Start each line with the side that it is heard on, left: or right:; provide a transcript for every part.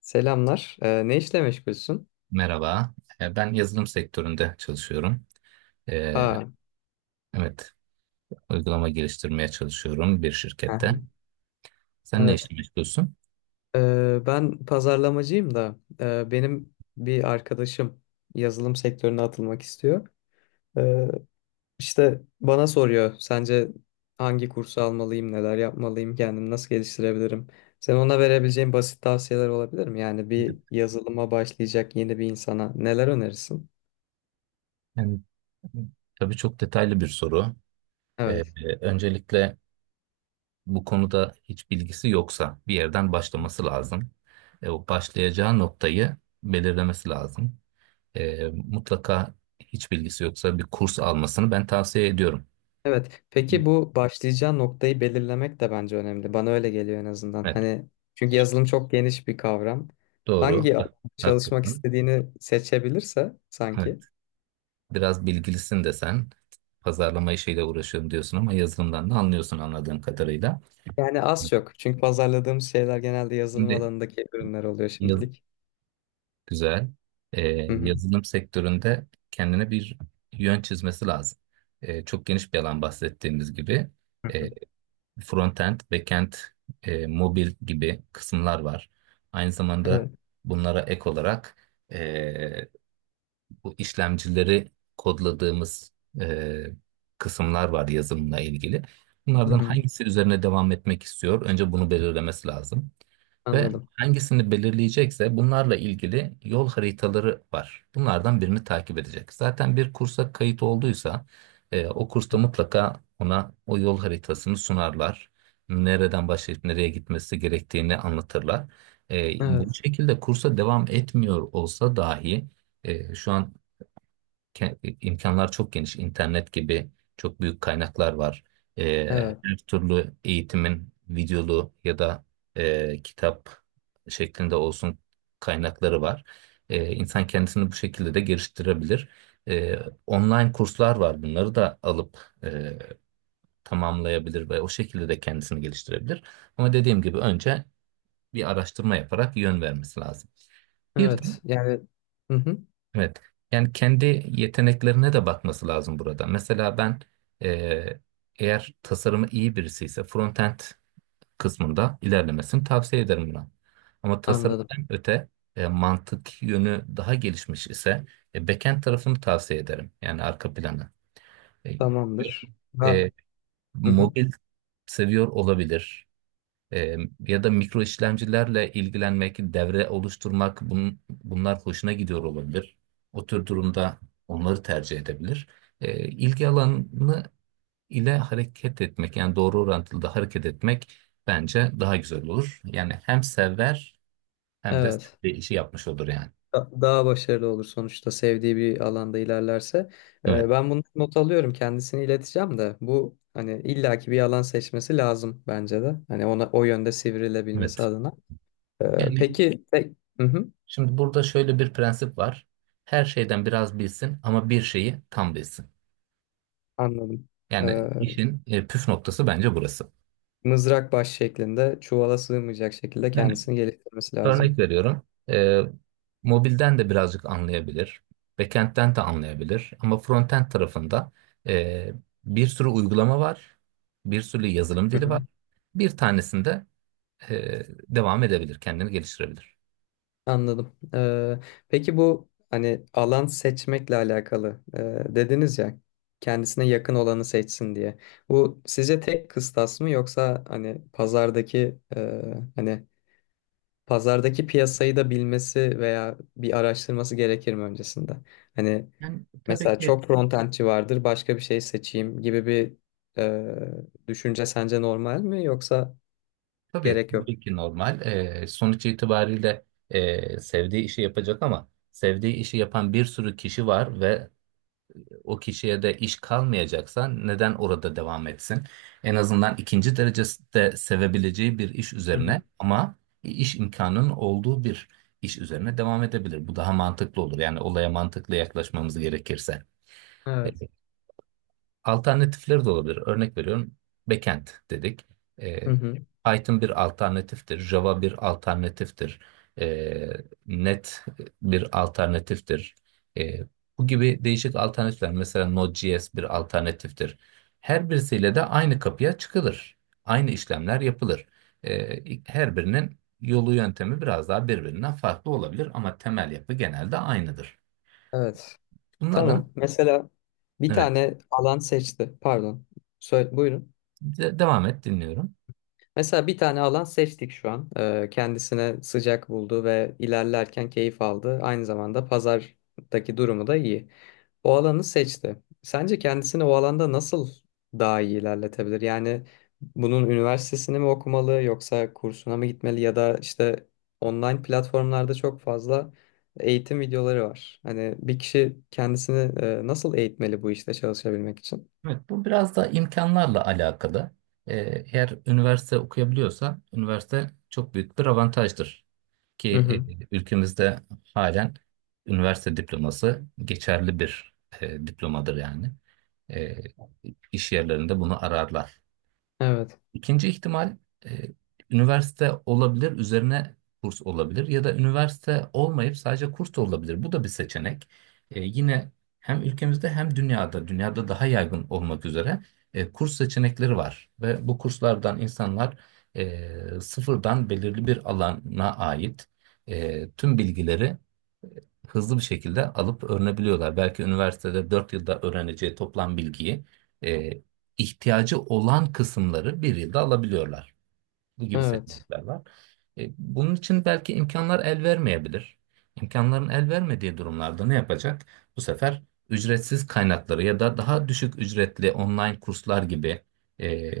left: Selamlar. Ne işle meşgulsün?
right: Merhaba. Ben yazılım sektöründe çalışıyorum. Ee,
left: Aa,
right: evet, uygulama geliştirmeye çalışıyorum bir
left: aha,
right: şirkette. Sen ne
left: evet.
right: işle meşgulsün?
left: Ben pazarlamacıyım da benim bir arkadaşım yazılım sektörüne atılmak istiyor. Ee, işte bana soruyor, sence hangi kursu almalıyım, neler yapmalıyım, kendimi nasıl geliştirebilirim? Sen ona verebileceğin basit tavsiyeler olabilir mi? Yani bir
right: Evet.
left: yazılıma başlayacak yeni bir insana neler önerirsin?
right: Yani, tabii çok detaylı bir soru. Ee,
left: Evet.
right: öncelikle bu konuda hiç bilgisi yoksa bir yerden başlaması lazım. O başlayacağı noktayı belirlemesi lazım. Mutlaka hiç bilgisi yoksa bir kurs almasını ben tavsiye ediyorum.
left: Evet. Peki bu başlayacağı noktayı belirlemek de bence önemli. Bana öyle geliyor en azından.
right: Evet,
left: Hani çünkü yazılım çok geniş bir kavram.
right: doğru.
left: Hangi alanda çalışmak
right: Haklısın.
left: istediğini seçebilirse sanki.
right: Evet. Biraz bilgilisin desen pazarlama işiyle uğraşıyorum diyorsun ama yazılımdan da anlıyorsun anladığım kadarıyla.
left: Yani az çok. Çünkü pazarladığımız şeyler genelde yazılım
right: Şimdi
left: alanındaki ürünler oluyor
right: yaz,
left: şimdilik.
right: güzel. Ee,
left: Hı hı.
right: Yazılım sektöründe kendine bir yön çizmesi lazım. Çok geniş bir alan bahsettiğimiz gibi.
left: Hı
right: Ee,
left: hı.
right: Frontend, backend, mobil gibi kısımlar var. Aynı zamanda
left: Evet.
right: bunlara ek olarak e, bu işlemcileri kodladığımız e, kısımlar var yazılımla ilgili.
left: Hı
right: Bunlardan
left: hı.
right: hangisi üzerine devam etmek istiyor? Önce bunu belirlemesi lazım. Ve
left: Anladım.
right: hangisini belirleyecekse bunlarla ilgili yol haritaları var. Bunlardan birini takip edecek. Zaten bir kursa kayıt olduysa o kursta mutlaka ona o yol haritasını sunarlar. Nereden başlayıp nereye gitmesi gerektiğini anlatırlar.
left: Evet.
right: Bu şekilde kursa devam etmiyor olsa dahi şu an imkanlar çok geniş. İnternet gibi çok büyük kaynaklar var. Ee,
left: Evet.
right: Her türlü eğitimin videolu ya da kitap şeklinde olsun kaynakları var. İnsan kendisini bu şekilde de geliştirebilir. Ee, Online kurslar var. Bunları da alıp tamamlayabilir ve o şekilde de kendisini geliştirebilir. Ama dediğim gibi önce bir araştırma yaparak yön vermesi lazım. Bir de
left: Evet. Yani hı hı.
right: evet. Yani kendi yeteneklerine de bakması lazım burada. Mesela ben eee, eğer tasarımı iyi birisi ise frontend kısmında ilerlemesini tavsiye ederim buna. Ama
left: Anladım.
right: tasarımdan öte mantık yönü daha gelişmiş ise backend tarafını tavsiye ederim. Yani arka planı. E,
left: Tamamdır. Ha.
right: e,
left: Hı hı.
right: Mobil seviyor olabilir. Ee, Ya da mikro işlemcilerle ilgilenmek, devre oluşturmak bunlar hoşuna gidiyor olabilir. O tür durumda onları tercih edebilir. İlgi alanı ile hareket etmek yani doğru orantılı da hareket etmek bence daha güzel olur. Yani hem sever hem de
left: Evet.
right: sevdiği işi yapmış olur yani.
left: Daha başarılı olur sonuçta sevdiği bir alanda ilerlerse.
right: Evet,
left: Ben bunu not alıyorum kendisini ileteceğim de bu hani illaki bir alan seçmesi lazım bence de. Hani ona o yönde sivrilebilmesi
right: evet.
left: adına. Ee,
right: Yani
left: peki te- Hı hı,
right: şimdi burada şöyle bir prensip var. Her şeyden biraz bilsin ama bir şeyi tam bilsin.
left: anladım.
right: Yani
left: Ee,
right: işin püf noktası bence burası.
left: Mızrak baş şeklinde çuvala sığmayacak şekilde
right: Yani
left: kendisini geliştirmesi
right: örnek
left: lazım.
right: veriyorum. Mobilden de birazcık anlayabilir. Backend'den de anlayabilir. Ama frontend tarafında ee, bir sürü uygulama var. Bir sürü yazılım
left: Hı
right: dili
left: hı.
right: var. Bir tanesinde ee, devam edebilir. Kendini geliştirebilir.
left: Anladım. Peki bu hani alan seçmekle alakalı dediniz ya kendisine yakın olanı seçsin diye. Bu sizce tek kıstas mı yoksa hani pazardaki hani pazardaki piyasayı da bilmesi veya bir araştırması gerekir mi öncesinde? Hani
right: Yani tabii
left: mesela
right: ki
left: çok frontendçi vardır başka bir şey seçeyim gibi bir düşünce sence normal mi yoksa gerek yok?
right: tabii ki normal. Sonuç itibariyle sevdiği işi yapacak ama sevdiği işi yapan bir sürü kişi var ve o kişiye de iş kalmayacaksa neden orada devam etsin? En azından ikinci derecede sevebileceği bir iş
left: Hı
right: üzerine
left: hı.
right: ama iş imkanının olduğu bir iş üzerine devam edebilir. Bu daha mantıklı olur. Yani olaya mantıklı yaklaşmamız gerekirse.
left: Evet.
right: Alternatifleri de olabilir. Örnek veriyorum. Backend dedik.
left: Hı
right: Ee,
left: hı.
right: Python bir alternatiftir. Java bir alternatiftir. Ee, Net bir alternatiftir. Ee, Bu gibi değişik alternatifler. Mesela Node.js bir alternatiftir. Her birisiyle de aynı kapıya çıkılır. Aynı işlemler yapılır. Ee, Her birinin yolu yöntemi biraz daha birbirinden farklı olabilir ama temel yapı genelde aynıdır.
left: Evet.
right: Bunların
left: Tamam. Mesela bir
right: evet,
left: tane alan seçti. Pardon. Söyle, buyurun.
right: devam et, dinliyorum.
left: Mesela bir tane alan seçtik şu an. Kendisine sıcak buldu ve ilerlerken keyif aldı. Aynı zamanda pazardaki durumu da iyi. O alanı seçti. Sence kendisini o alanda nasıl daha iyi ilerletebilir? Yani bunun üniversitesini mi okumalı yoksa kursuna mı gitmeli ya da işte online platformlarda çok fazla eğitim videoları var. Hani bir kişi kendisini nasıl eğitmeli bu işte çalışabilmek için?
right: Evet, bu biraz da imkanlarla alakalı. Ee, Eğer üniversite okuyabiliyorsa üniversite çok büyük bir avantajdır.
left: Hı
right: Ki
left: hı.
right: ülkemizde halen üniversite diploması geçerli bir diplomadır yani. E, iş yerlerinde bunu ararlar.
left: Evet,
right: İkinci ihtimal e, üniversite olabilir, üzerine kurs olabilir ya da üniversite olmayıp sadece kurs da olabilir. Bu da bir seçenek. Yine hem ülkemizde hem dünyada, dünyada daha yaygın olmak üzere kurs seçenekleri var ve bu kurslardan insanlar sıfırdan belirli bir alana ait tüm bilgileri e, hızlı bir şekilde alıp öğrenebiliyorlar. Belki üniversitede 4 yılda öğreneceği toplam bilgiyi e, ihtiyacı olan kısımları bir yılda alabiliyorlar. Bu gibi
left: evet.
right: seçenekler var. Bunun için belki imkanlar el vermeyebilir. İmkanların el vermediği durumlarda ne yapacak? Bu sefer ücretsiz kaynakları ya da daha düşük ücretli online kurslar gibi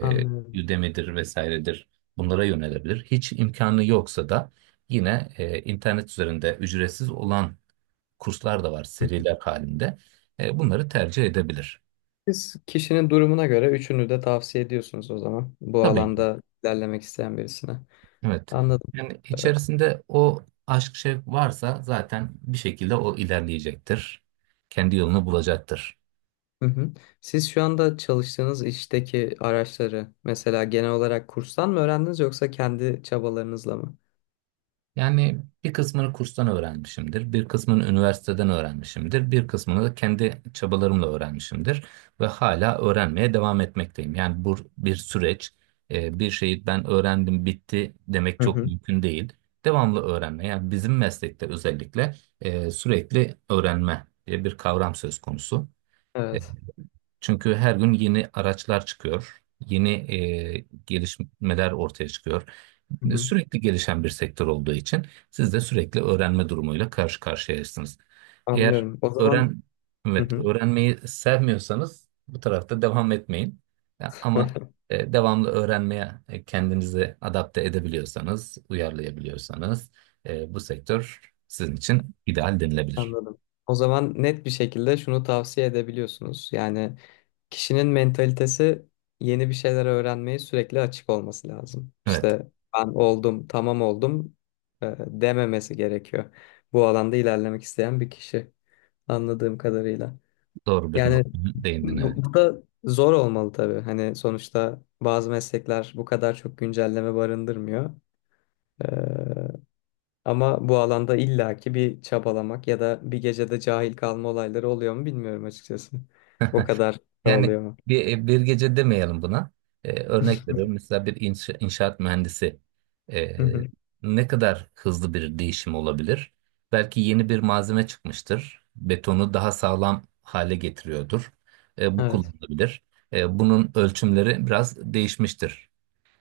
left: Anlıyorum.
right: Udemy'dir vesairedir, bunlara yönelebilir. Hiç imkanı yoksa da yine internet üzerinde ücretsiz olan kurslar da var seriler halinde. Bunları tercih edebilir.
left: Siz kişinin durumuna göre üçünü de tavsiye ediyorsunuz o zaman. Bu
right: Tabii.
left: alanda ilerlemek isteyen birisine.
right: Evet.
left: Anladım.
right: Yani
left: Ee,
right: içerisinde o aşk şevk varsa zaten bir şekilde o ilerleyecektir. Kendi yolunu bulacaktır.
left: Hı hı. Siz şu anda çalıştığınız işteki araçları mesela genel olarak kurstan mı öğrendiniz yoksa kendi çabalarınızla mı?
right: Yani bir kısmını kurstan öğrenmişimdir, bir kısmını üniversiteden öğrenmişimdir, bir kısmını da kendi çabalarımla öğrenmişimdir ve hala öğrenmeye devam etmekteyim. Yani bu bir süreç. Bir şeyi ben öğrendim, bitti demek
left: Hı
right: çok
left: hı.
right: mümkün değil. Devamlı öğrenme, yani bizim meslekte özellikle sürekli öğrenme diye bir kavram söz konusu.
left: Evet.
right: Çünkü her gün yeni araçlar çıkıyor, yeni gelişmeler ortaya çıkıyor.
left: Hı hı.
right: Sürekli gelişen bir sektör olduğu için siz de sürekli öğrenme durumuyla karşı karşıyayısınız. Eğer
left: Anlıyorum. O zaman
right: öğren,
left: hı
right: evet,
left: hı.
right: öğrenmeyi sevmiyorsanız bu tarafta devam etmeyin. Ya, ama devamlı öğrenmeye kendinizi adapte edebiliyorsanız, uyarlayabiliyorsanız bu sektör sizin için ideal denilebilir.
left: Anladım. O zaman net bir şekilde şunu tavsiye edebiliyorsunuz. Yani kişinin mentalitesi yeni bir şeyler öğrenmeye sürekli açık olması lazım.
right: Evet,
left: İşte ben oldum, tamam oldum, dememesi gerekiyor. Bu alanda ilerlemek isteyen bir kişi anladığım kadarıyla.
right: doğru bir
left: Yani
right: noktaya değindin, evet.
left: bu, da zor olmalı tabii. Hani sonuçta bazı meslekler bu kadar çok güncelleme barındırmıyor. E, Ama bu alanda illaki bir çabalamak ya da bir gecede cahil kalma olayları oluyor mu bilmiyorum açıkçası. O kadar da
right: Yani
left: oluyor mu?
right: bir gece demeyelim buna. Örnek veriyorum. Mesela bir inşaat mühendisi
left: Hı
right: ee,
left: hı.
right: ne kadar hızlı bir değişim olabilir? Belki yeni bir malzeme çıkmıştır. Betonu daha sağlam hale getiriyordur. Bu
left: Evet.
right: kullanılabilir. Bunun ölçümleri biraz değişmiştir.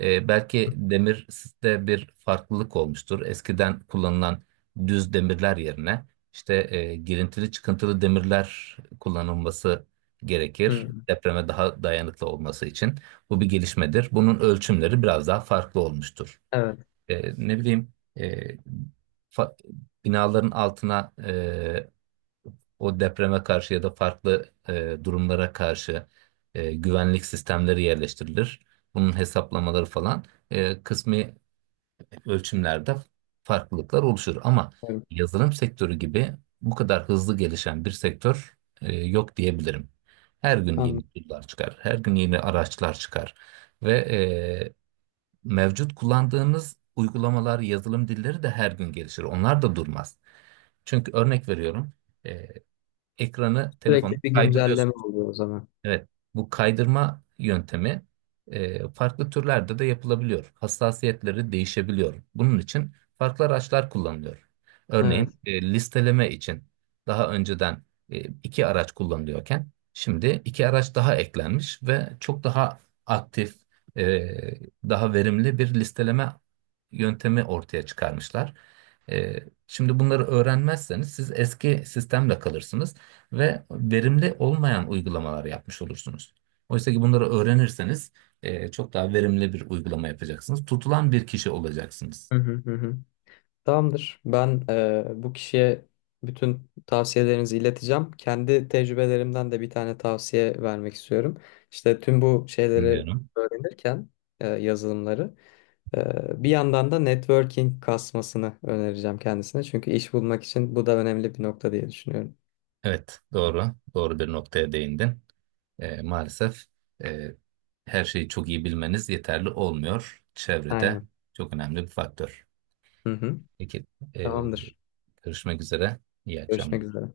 right: Belki demir de bir farklılık olmuştur. Eskiden kullanılan düz demirler yerine işte girintili çıkıntılı demirler kullanılması gerekir.
left: Hı.
right: Depreme daha dayanıklı olması için. Bu bir gelişmedir. Bunun ölçümleri biraz daha farklı olmuştur.
left: Evet,
right: Ne bileyim fa- binaların altına o depreme karşı ya da farklı durumlara karşı güvenlik sistemleri yerleştirilir. Bunun hesaplamaları falan kısmi ölçümlerde farklılıklar oluşur. Ama
left: evet.
right: yazılım sektörü gibi bu kadar hızlı gelişen bir sektör yok diyebilirim. Her gün yeni
left: Anladım.
right: tool'lar çıkar, her gün yeni araçlar çıkar ve mevcut kullandığımız uygulamalar, yazılım dilleri de her gün gelişir. Onlar da durmaz. Çünkü örnek veriyorum. e, Ekranı telefonu
left: Sürekli bir güncelleme
right: kaydırıyorsunuz.
left: oluyor o zaman.
right: Evet, bu kaydırma yöntemi farklı türlerde de yapılabiliyor. Hassasiyetleri değişebiliyor. Bunun için farklı araçlar kullanılıyor.
left: Evet.
right: Örneğin listeleme için daha önceden iki araç kullanılıyorken şimdi iki araç daha eklenmiş ve çok daha aktif, e, daha verimli bir listeleme yöntemi ortaya çıkarmışlar. E, Şimdi bunları öğrenmezseniz siz eski sistemle kalırsınız ve verimli olmayan uygulamalar yapmış olursunuz. Oysa ki bunları öğrenirseniz çok daha verimli bir uygulama yapacaksınız. Tutulan bir kişi olacaksınız.
left: Hı hı hı. Hı. Tamamdır. Ben bu kişiye bütün tavsiyelerinizi ileteceğim. Kendi tecrübelerimden de bir tane tavsiye vermek istiyorum. İşte tüm bu şeyleri
right: Biliyorum.
left: öğrenirken yazılımları bir yandan da networking kasmasını önereceğim kendisine. Çünkü iş bulmak için bu da önemli bir nokta diye düşünüyorum.
right: Evet, doğru. Doğru bir noktaya değindin. Maalesef e, her şeyi çok iyi bilmeniz yeterli olmuyor. Çevrede
left: Aynen.
right: çok önemli bir faktör.
left: Hı hı.
right: Peki, e,
left: Tamamdır.
right: görüşmek üzere. İyi
left: Görüşmek
right: akşamlar.
left: üzere.